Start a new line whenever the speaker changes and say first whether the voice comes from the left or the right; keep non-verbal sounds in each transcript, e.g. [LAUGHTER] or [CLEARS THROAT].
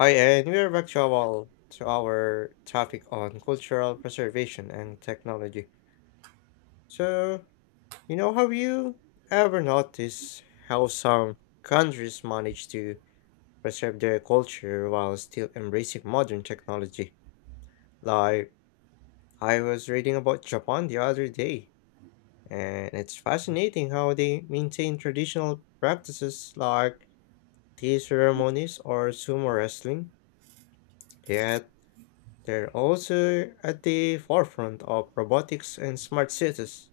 left: Hi, and we are back to our topic on cultural preservation and technology. So, you know, have you ever noticed how some countries manage to preserve their culture while still embracing modern technology? Like, I was reading about Japan the other day, and it's fascinating how they maintain traditional practices like tea ceremonies or sumo wrestling, yet they're also at the forefront of robotics and smart cities.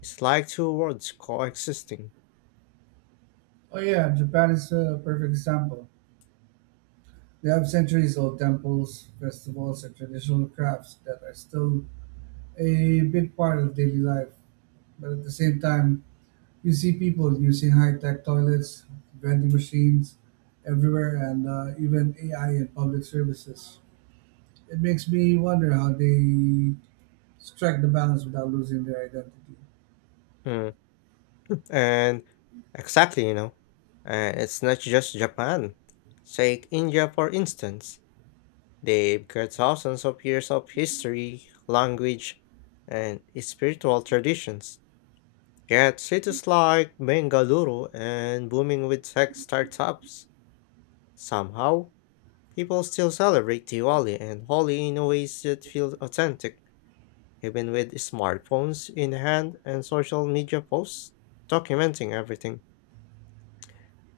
left: It's like two worlds coexisting.
right: Oh yeah, Japan is a perfect example. They have centuries-old temples, festivals, and traditional crafts that are still a big part of daily life. But at the same time, you see people using high-tech toilets, vending machines everywhere, and even AI in public services. It makes me wonder how they strike the balance without losing their identity.
left: Hmm. And exactly, you know, and it's not just Japan. Take India, for instance. They've got thousands of years of history, language, and spiritual traditions. Yet cities like Bengaluru and booming with tech startups somehow people still celebrate Diwali and Holi in ways that feel authentic, even with smartphones in hand and social media posts documenting everything.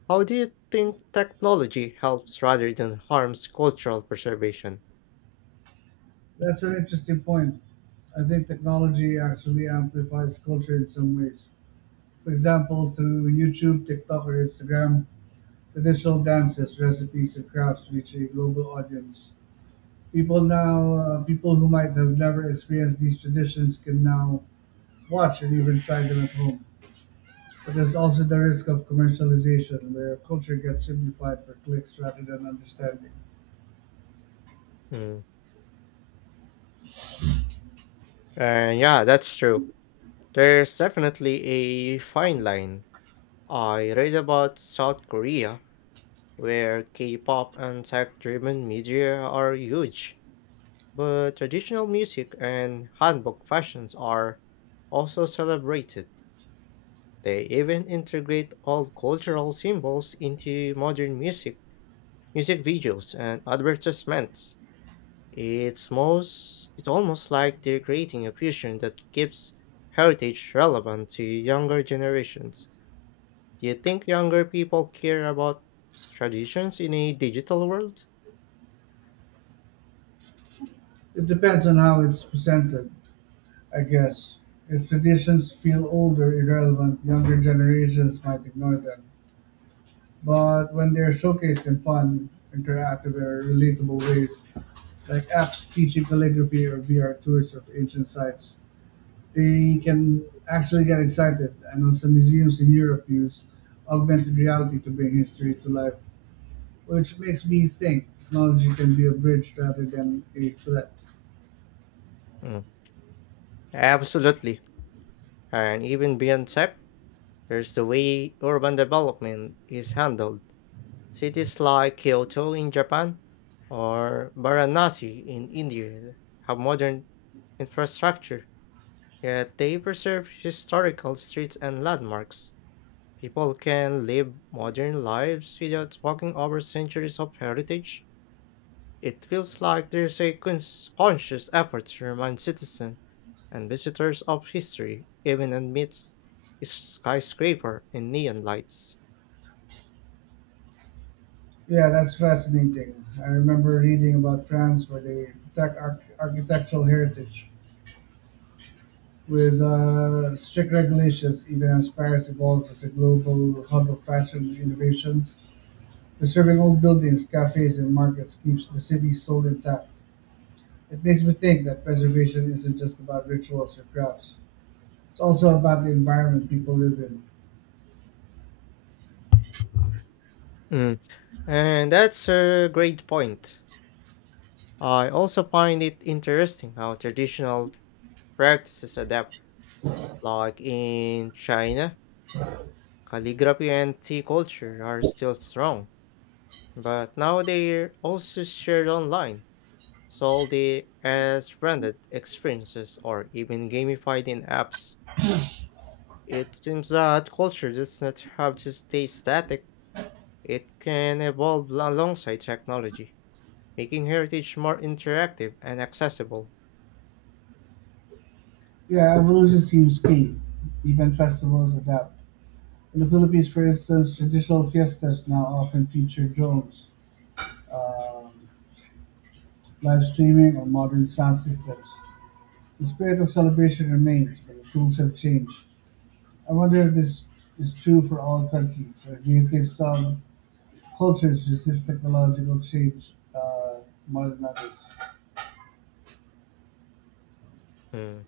left: How do you think technology helps rather than harms cultural preservation?
right: That's an interesting point. I think technology actually amplifies culture in some ways. For example, through YouTube, TikTok, or Instagram, traditional dances, recipes, and crafts reach a global audience. People who might have never experienced these traditions can now watch and even try them at home. But there's also the risk of commercialization, where culture gets simplified for clicks rather than understanding.
left: Mm. And yeah, that's true. There's definitely a fine line. I read about South Korea, where K pop and tech driven media are huge, but traditional music and hanbok fashions are also celebrated. They even integrate all cultural symbols into modern music, music videos, and advertisements. It's almost like they're creating a fusion that keeps heritage relevant to younger generations. Do you think younger people care about traditions in a digital world?
right: It depends on how it's presented, I guess. If traditions feel older, irrelevant, younger generations might ignore them, but when they're showcased in fun, interactive, or relatable ways, like apps teaching calligraphy or VR tours of ancient sites, they can actually get excited. I know some museums in Europe use augmented reality to bring history to life, which makes me think technology can be a bridge rather than a threat.
left: Mm, absolutely. And even beyond tech, there's the way urban development is handled. Cities like Kyoto in Japan or Varanasi in India have modern infrastructure, yet they preserve historical streets and landmarks. People can live modern lives without walking over centuries of heritage. It feels like there's a conscious effort to remind citizens and visitors of history, even amidst skyscraper and neon lights.
right: Yeah, that's fascinating. I remember reading about France, where they protect architectural heritage with strict regulations, even aspires to go as a global hub of fashion and innovation. Preserving old buildings, cafes, and markets keeps the city's soul intact. It makes me think that preservation isn't just about rituals or crafts. It's also about the environment people live in.
left: Mm, and that's a great point. I also find it interesting how traditional practices adapt, like in China, calligraphy and tea culture are still strong, but now they're also shared online, sold as branded experiences or even gamified in apps. It seems that culture does not have to stay static, it can evolve alongside technology, making heritage more interactive and accessible.
right: Yeah, evolution seems key. Even festivals adapt. In the Philippines, for instance, traditional fiestas now often feature drones, um, live streaming, or modern sound systems. The spirit of celebration remains, but the tools have changed. I wonder if this is true for all countries, or do you think some cultures resist technological change more than others?
left: Mm.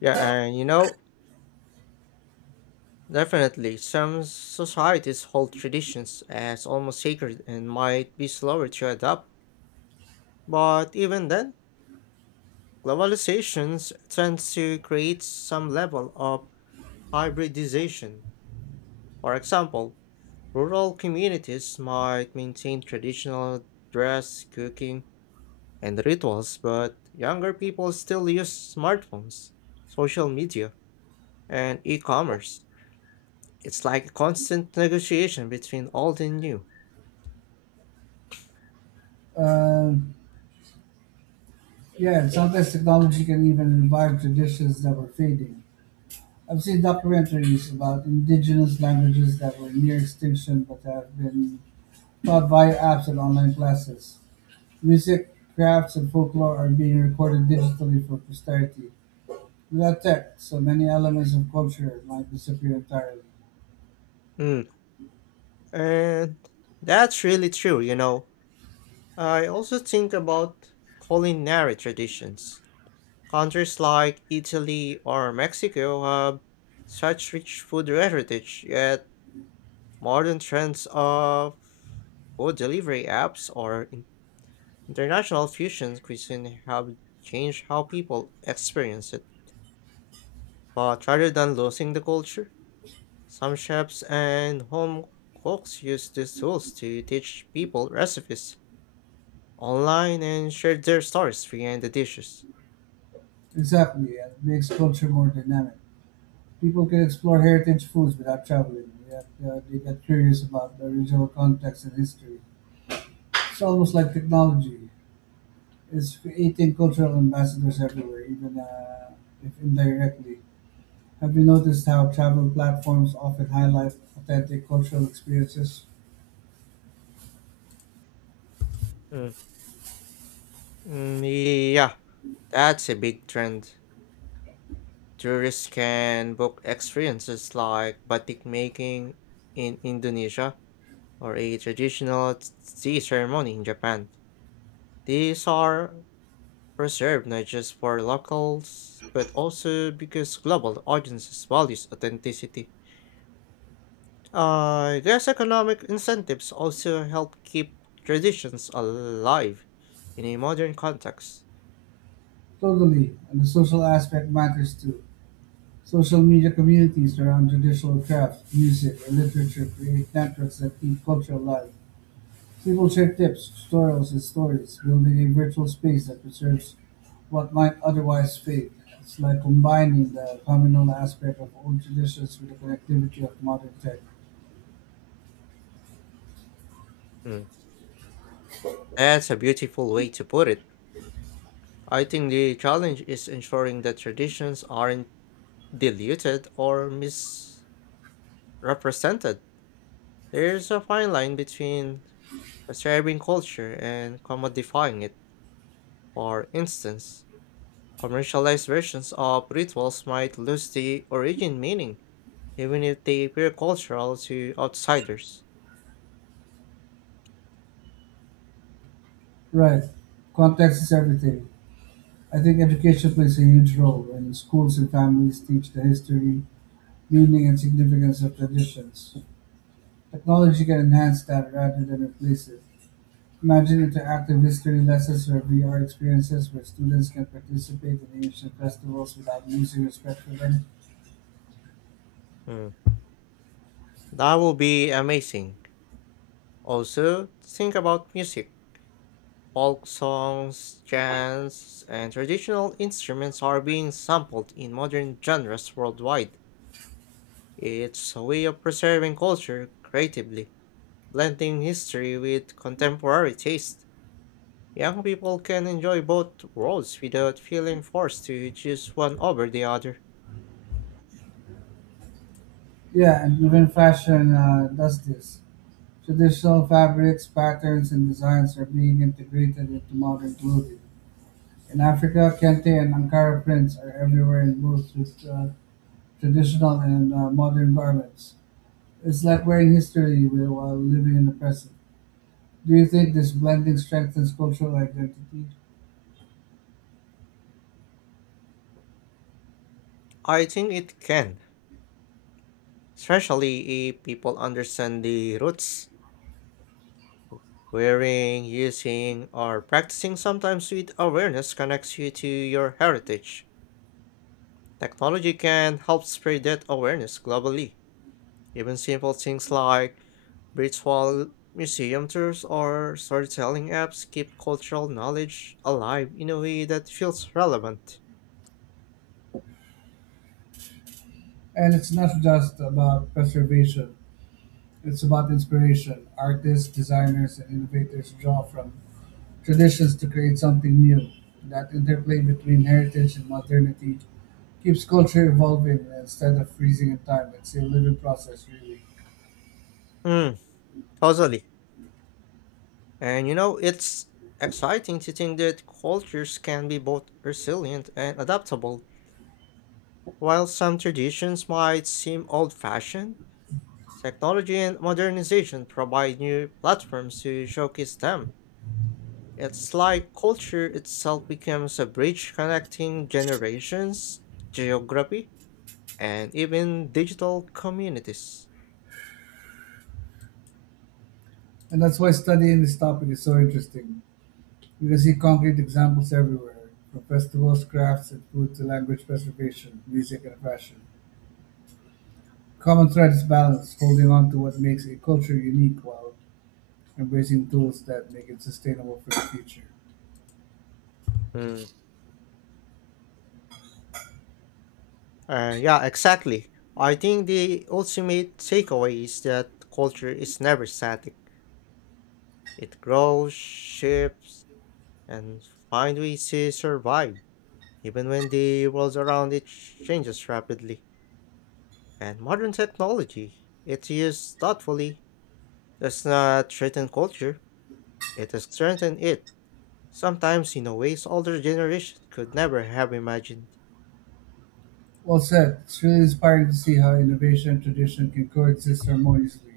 left: Yeah, and you know, definitely, some societies hold traditions as almost sacred and might be slower to adopt. But even then, globalizations tends to create some level of hybridization. For example, rural communities might maintain traditional dress, cooking, and rituals, but younger people still use smartphones, social media, and e-commerce. It's like a constant negotiation between old and new.
right: Uh, yeah, and sometimes technology can even revive traditions that were fading. I've seen documentaries about indigenous languages that were near extinction but have been taught via apps and online classes. Music, crafts, and folklore are being recorded digitally for posterity. Without tech, so many elements of culture might disappear entirely.
left: Mm, and that's really true, you know. I also think about culinary traditions. Countries like Italy or Mexico have such rich food heritage, yet modern trends of food delivery apps or international fusion cuisine have changed how people experience it. But rather than losing the culture, some chefs and home cooks use these tools to teach people recipes online and share their stories behind the dishes.
right: Exactly, and it makes culture more dynamic. People can explore heritage foods without traveling, yet they get curious about the original context and history. It's almost like technology. It's creating cultural ambassadors everywhere, even if indirectly. Have you noticed how travel platforms often highlight authentic cultural experiences?
left: Mm. Mm, yeah, that's a big trend. Tourists can book experiences like batik making in Indonesia or a traditional tea ceremony in Japan. These are preserved not just for locals but also because global audiences values authenticity. These economic incentives also help keep traditions alive in a modern context.
right: Totally, and the social aspect matters too. Social media communities around traditional crafts, music, and literature create networks that keep culture alive. People share tips, tutorials, and stories, building a virtual space that preserves what might otherwise fade. It's like combining the communal aspect of old traditions with the connectivity of modern tech.
left: Mm, that's a beautiful way to put it. I think the challenge is ensuring that traditions aren't diluted or misrepresented. There's a fine line between preserving culture and commodifying it. For instance, commercialized versions of rituals might lose the origin meaning even if they appear cultural to outsiders.
right: Right. Context is everything. I think education plays a huge role when schools and families teach the history, meaning, and significance of traditions. Technology can enhance that rather than replace it. Imagine interactive history lessons or VR experiences where students can participate in ancient festivals without losing respect for them.
left: Mm, that will be amazing. Also, think about music. Folk songs, chants, and traditional instruments are being sampled in modern genres worldwide. It's a way of preserving culture creatively, blending history with contemporary taste. Young people can enjoy both worlds without feeling forced to choose one over the other.
right: Yeah, and even fashion does this. Traditional fabrics, patterns, and designs are being integrated into modern clothing. In Africa, kente and Ankara prints are everywhere in both traditional and modern garments. It's like wearing history while living in the present. Do you think this blending strengthens cultural identity?
left: I think it can, especially if people understand the roots. Wearing, using, or practicing sometimes with awareness connects you to your heritage. Technology can help spread that awareness globally. Even simple things like virtual museum tours or storytelling apps keep cultural knowledge alive in a way that feels relevant.
right: And it's not just about preservation, it's about inspiration. Artists, designers, and innovators draw from traditions to create something new. That interplay between heritage and modernity keeps culture evolving instead of freezing in time. It's a living process, really.
left: Mm, totally. And you know, it's exciting to think that cultures can be both resilient and adaptable. While some traditions might seem old fashioned, technology and modernization provide new platforms to showcase them. It's like culture itself becomes a bridge connecting generations, geography, and even digital communities.
right: And that's why studying this topic is so interesting. You can see concrete examples everywhere, from festivals, crafts, and food to language preservation, music, and fashion. Common thread is balance, holding on to what makes a culture unique while embracing tools that make it sustainable for the future.
left: Mm. Yeah, exactly. I think the ultimate takeaway is that culture is never static. It grows, shifts, and finds ways to survive, even when the world around it changes rapidly. And modern technology, it's used thoughtfully, does not threaten culture, it has strengthened it, sometimes in a ways older generations could never have imagined.
right: Well said. It's really inspiring to see how innovation and tradition can coexist harmoniously.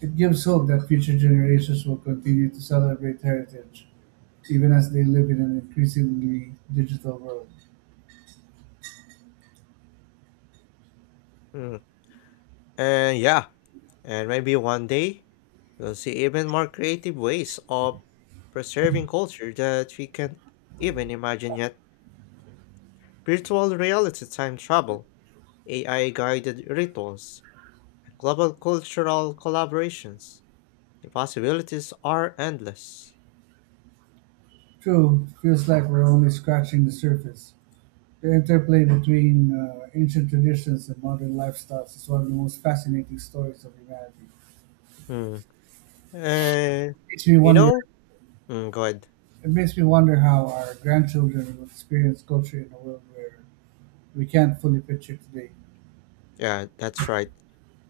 right: It gives hope that future generations will continue to celebrate heritage, even as they live in an increasingly digital world.
left: Hmm. And yeah, and maybe one day we'll see even more creative ways of preserving culture that we can even imagine yet. Virtual reality time travel, AI guided rituals, global cultural collaborations. The possibilities are endless.
right: True, it feels like we're only scratching the surface. The interplay between ancient traditions and modern lifestyles is one of the most fascinating stories of humanity.
left: Hmm. And
right: Makes me
left: you
right: wonder
left: know, go ahead.
right: It makes me wonder how our grandchildren will experience culture in a world where we can't fully picture today.
left: Yeah, that's right.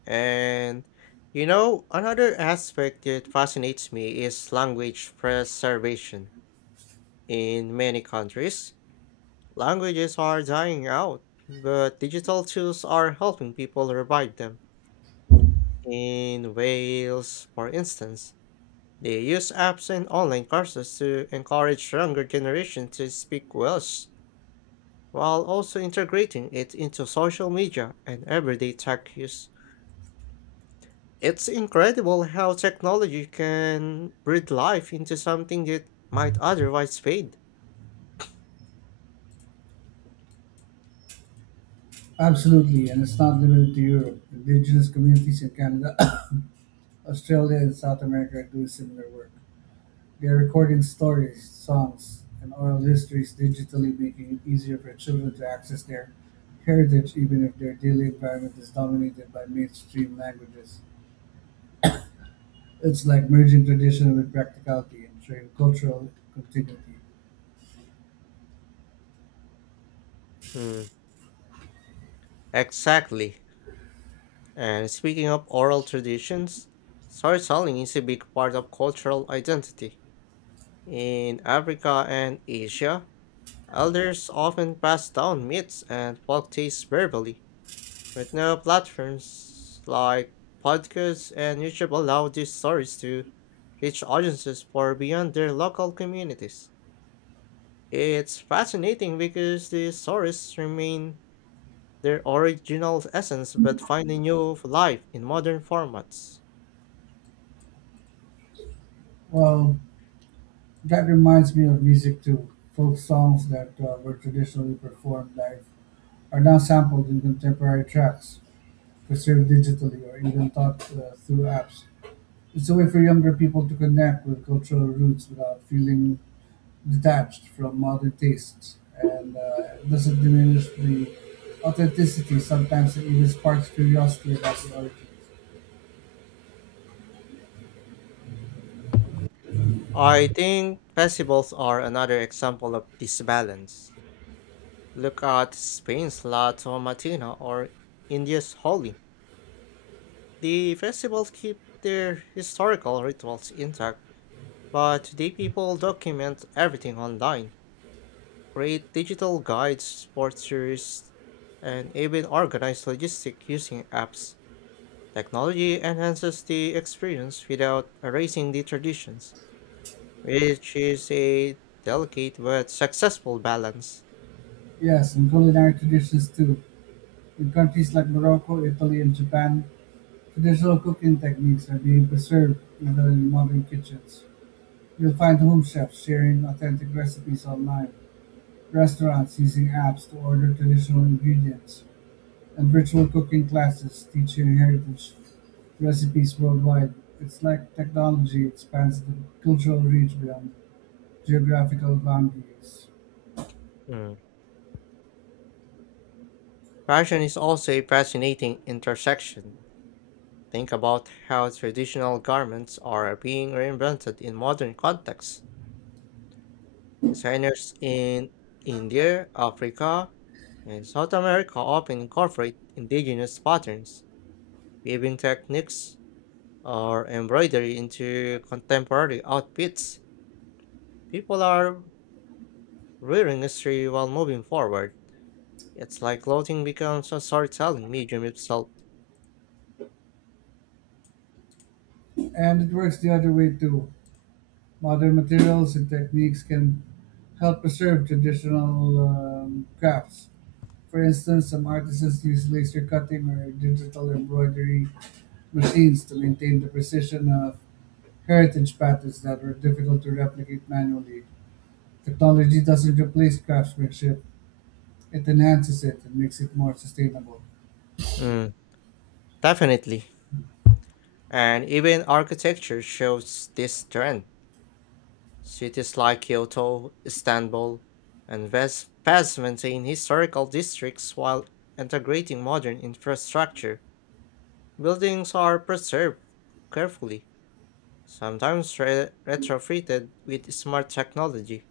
left: And you know, another aspect that fascinates me is language preservation. In many countries, languages are dying out, but digital tools are helping people revive them. In Wales, for instance, they use apps and online courses to encourage younger generation to speak Welsh, while also integrating it into social media and everyday tech use. It's incredible how technology can breathe life into something that might otherwise fade.
right: Absolutely, and it's not limited to Europe. Indigenous communities in Canada, [COUGHS] Australia, and South America are doing similar work. They are recording stories, songs, and oral histories digitally, making it easier for children to access their heritage even if their daily environment is dominated by mainstream languages. It's like merging tradition with practicality and ensuring cultural continuity.
left: Hmm, exactly. And speaking of oral traditions, storytelling is a big part of cultural identity. In Africa and Asia, elders often pass down myths and folk tales verbally, but now platforms like podcasts and YouTube allow these stories to reach audiences far beyond their local communities. It's fascinating because these stories remain their original essence but find a new life in modern formats.
right: Well, that reminds me of music too. Folk songs that were traditionally performed live are now sampled in contemporary tracks, preserved digitally, or even taught through apps. It's a way for younger people to connect with cultural roots without feeling detached from modern tastes, and it doesn't diminish the authenticity. Sometimes it even sparks curiosity about the origins.
left: I think festivals are another example of this balance. Look at Spain's La Tomatina or India's Holi. The festivals keep their historical rituals intact, but today people document everything online, create digital guides for tourists, and even organize logistics using apps. Technology enhances the experience without erasing the traditions, which is a delicate but successful balance.
right: Yes, and culinary traditions too. In countries like Morocco, Italy, and Japan, traditional cooking techniques are being preserved even in modern kitchens. You'll find home chefs sharing authentic recipes online, restaurants using apps to order traditional ingredients, and virtual cooking classes teaching heritage recipes worldwide. It's like technology expands the cultural reach beyond geographical boundaries.
left: Mm. Fashion is also a fascinating intersection. Think about how traditional garments are being reinvented in modern contexts. Designers in India, Africa, and South America often incorporate indigenous patterns, weaving techniques, or embroidery into contemporary outfits. People are rearing history while moving forward. It's like clothing becomes a storytelling medium itself.
right: And it works the other way too. Modern materials and techniques can help preserve traditional crafts. For instance, some artisans use laser cutting or digital embroidery machines to maintain the precision of heritage patterns that were difficult to replicate manually. Technology doesn't replace craftsmanship, it enhances it and makes it more sustainable.
left: Mm, definitely. And even architecture shows this trend. Cities like Kyoto, Istanbul, and Fez maintain historical districts while integrating modern infrastructure. Buildings are preserved carefully, sometimes retrofitted with smart technology,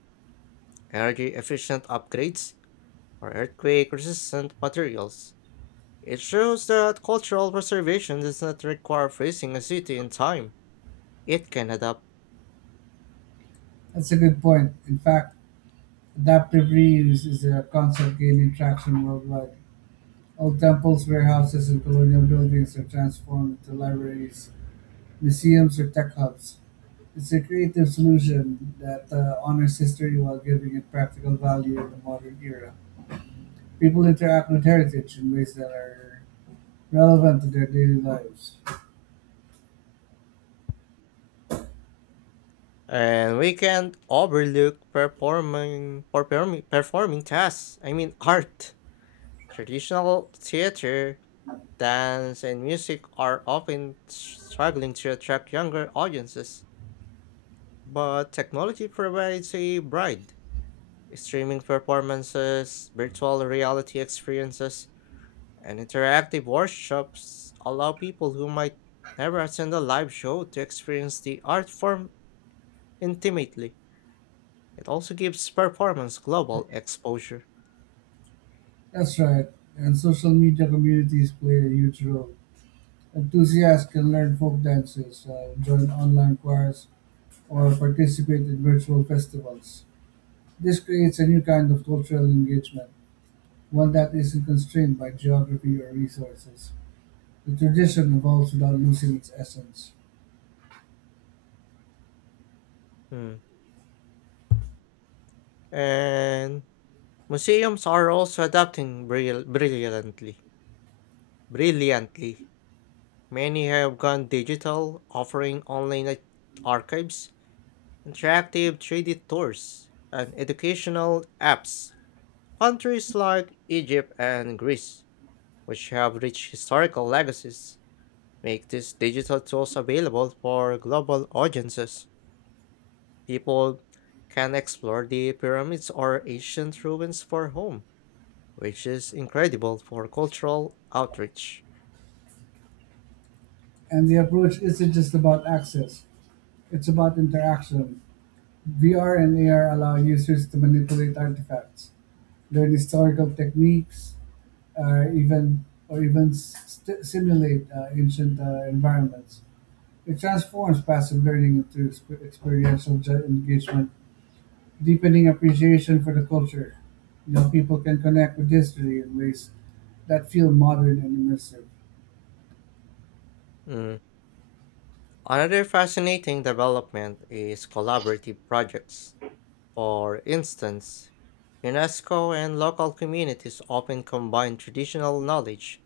left: energy efficient upgrades, or earthquake resistant materials. It shows that cultural preservation does not require freezing a city in time, it can adapt.
right: That's a good point. In fact, adaptive reuse is a concept gaining traction worldwide. Old temples, warehouses, and colonial buildings are transformed into libraries, museums, or tech hubs. It's a creative solution that honors history while giving it practical value in the modern era. People interact with heritage in ways that are relevant to their daily lives.
left: And we can't overlook performing performing performing tasks. I mean [LAUGHS] art. Traditional theater, dance and music are often struggling to attract younger audiences, but technology provides a bride. Streaming performances, virtual reality experiences, and interactive workshops allow people who might never attend a live show to experience the art form intimately. It also gives performance global exposure.
right: That's right, and social media communities play a huge role. Enthusiasts can learn folk dances, join online choirs, or participate in virtual festivals. This creates a new kind of cultural engagement, one that isn't constrained by geography or resources. The tradition evolves without losing its essence.
left: Hmm. And museums are also adapting brilliantly. Brilliantly. Many have gone digital, offering online archives, interactive 3D tours, and educational apps. Countries like Egypt and Greece, which have rich historical legacies, make these digital tools available for global audiences. People can explore the pyramids or ancient ruins for home, which is incredible for cultural outreach.
right: And the approach isn't just about access, it's about interaction. VR and AR allow users to manipulate artifacts, learn historical techniques, or even simulate ancient environments. It transforms passive learning into experiential engagement, deepening appreciation for the culture. You know, people can connect with history in ways that feel modern and immersive.
left: Mm, another fascinating development is collaborative projects. For instance, UNESCO and local communities often combine traditional knowledge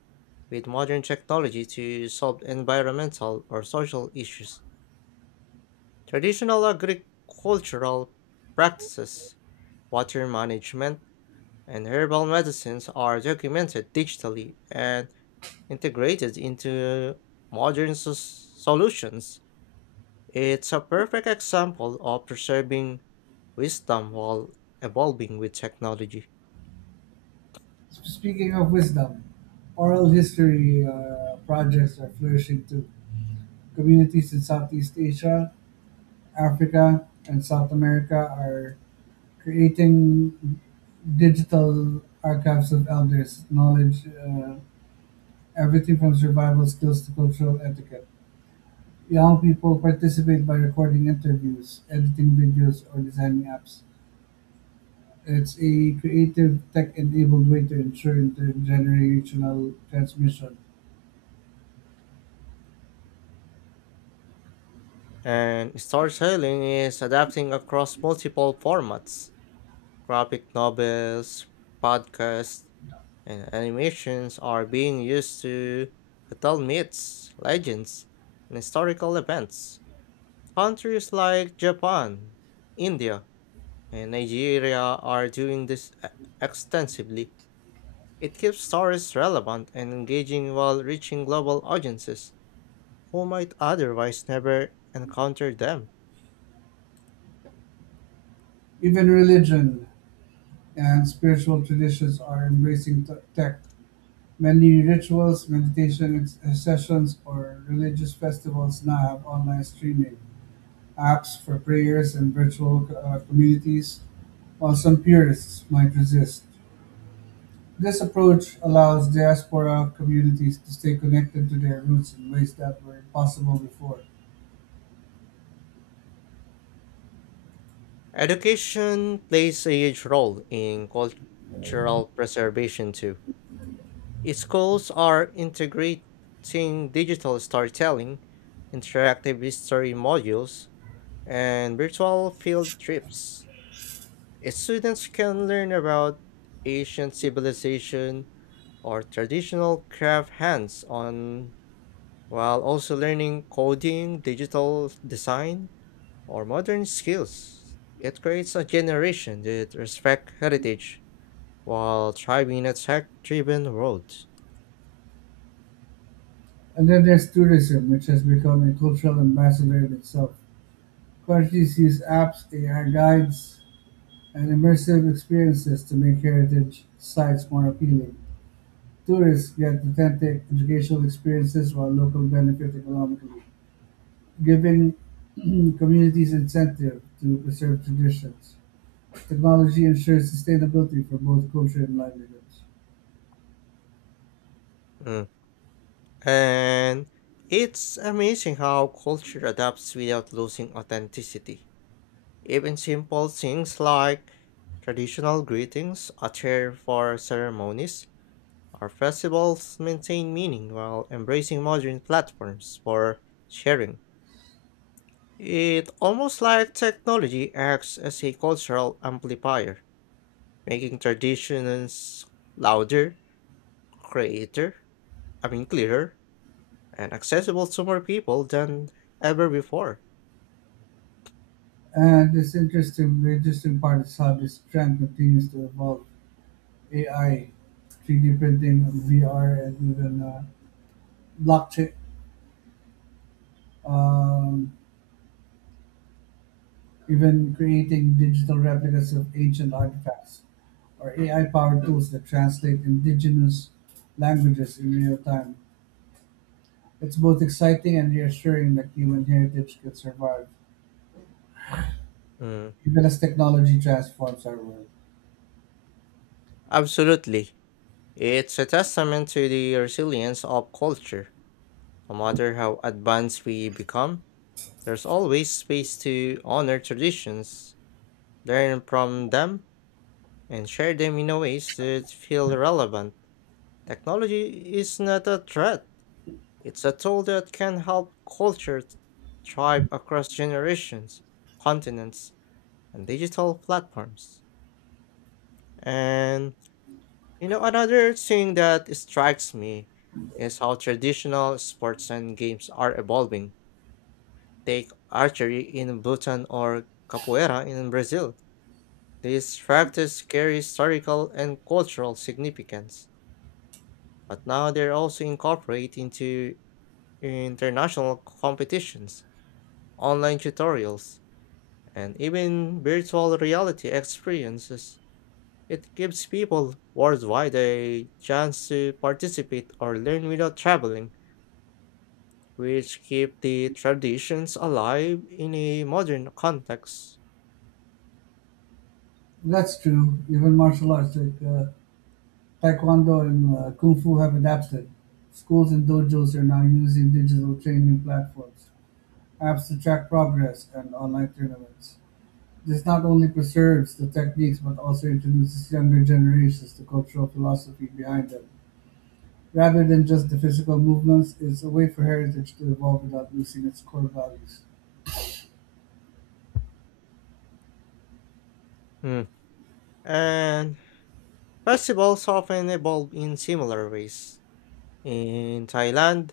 left: with modern technology to solve environmental or social issues. Traditional agricultural practices, water management, and herbal medicines are documented digitally and integrated into modern solutions. It's a perfect example of preserving wisdom while evolving with technology.
right: Speaking of wisdom, oral history projects are flourishing too. Communities in Southeast Asia, Africa, and South America are creating digital archives of elders' knowledge, everything from survival skills to cultural etiquette. Young people participate by recording interviews, editing videos, or designing apps. It's a creative, tech enabled way to ensure intergenerational transmission.
left: And storytelling is adapting across multiple formats. Graphic novels, podcasts, and animations are being used to retell myths, legends, and historical events. Countries like Japan, India, and Nigeria are doing this extensively. It keeps stories relevant and engaging while reaching global audiences who might otherwise never encounter them.
right: Even religion and spiritual traditions are embracing tech. Many rituals, meditation sessions, or religious festivals now have online streaming apps for prayers and virtual communities, while some purists might resist. This approach allows diaspora communities to stay connected to their roots in ways that were impossible before.
left: Education plays a huge role in cultural preservation too. Schools are integrating digital storytelling, interactive history modules, and virtual field trips. Students can learn about ancient civilization or traditional craft hands on, while also learning coding, digital design, or modern skills. It creates a generation that respects heritage while thriving in a tech-driven world.
right: And then there's tourism, which has become a cultural ambassador in itself. Countries use apps, AI guides, and immersive experiences to make heritage sites more appealing. Tourists get authentic educational experiences while locals benefit economically, giving [CLEARS THROAT] communities incentive to preserve traditions. Technology ensures sustainability for both culture and livelihoods.
left: Mm. And it's amazing how culture adapts without losing authenticity. Even simple things like traditional greetings, attire for ceremonies, or festivals maintain meaning while embracing modern platforms for sharing. It's almost like technology acts as a cultural amplifier, making traditions louder, creator, I mean clearer, and accessible to more people than ever before.
right: And the interesting part is how this trend continues to evolve. AI, 3D printing, VR, and even blockchain. Um, Even creating digital replicas of ancient artifacts or AI-powered tools that translate indigenous languages in real time. It's both exciting and reassuring that human heritage can survive,
left: Mm,
right: even as technology transforms our world.
left: absolutely. It's a testament to the resilience of culture. No matter how advanced we become, there's always space to honor traditions, learn from them, and share them in a ways that feel relevant. Technology is not a threat, it's a tool that can help cultures thrive across generations, continents, and digital platforms. And you know, another thing that strikes me is how traditional sports and games are evolving. Take archery in Bhutan or capoeira in Brazil. These practices carry historical and cultural significance, but now they're also incorporated into international competitions, online tutorials, and even virtual reality experiences. It gives people worldwide a chance to participate or learn without traveling, which keep the traditions alive in a modern context.
right: That's true. Even martial arts like Taekwondo and Kung Fu have adapted. Schools and dojos are now using digital training platforms, apps to track progress, and online tournaments. This not only preserves the techniques but also introduces younger generations to cultural philosophy behind them. Rather than just the physical movements, it's a way for heritage to evolve without losing its core values.
left: Mm. And festivals often evolve in similar ways. In Thailand,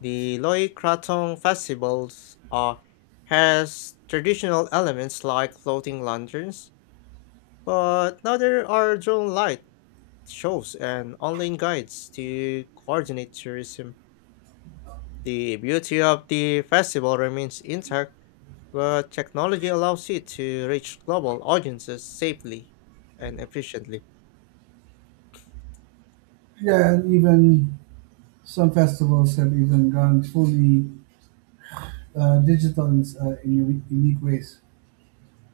left: the Loy Krathong festivals are has traditional elements like floating lanterns, but now there are drone light shows and online guides to coordinate tourism. The beauty of the festival remains intact, but technology allows it to reach global audiences safely and efficiently.
right: Yeah, and even some festivals have even gone fully digital in unique ways.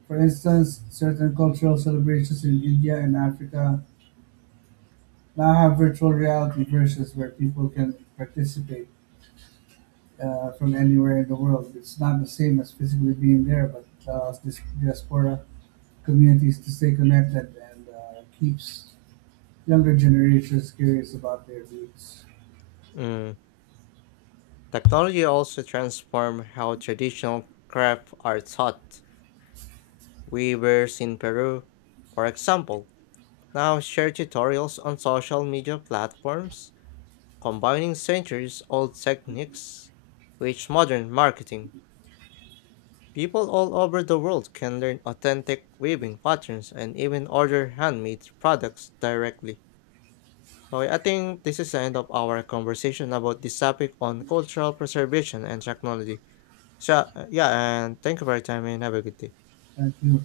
right: For instance, certain cultural celebrations in India and Africa now have virtual reality versions where people can participate from anywhere in the world. It's not the same as physically being there, but it allows this diaspora communities to stay connected and keeps younger generations curious about their roots.
left: Mm, technology also transforms how traditional crafts are taught. Weavers in Peru, for example, now share tutorials on social media platforms combining centuries old techniques with modern marketing. People all over the world can learn authentic weaving patterns and even order handmade products directly. So I think this is the end of our conversation about this topic on cultural preservation and technology. Sure. Yeah. And thank you for your time and have a good day.
right: Thank you.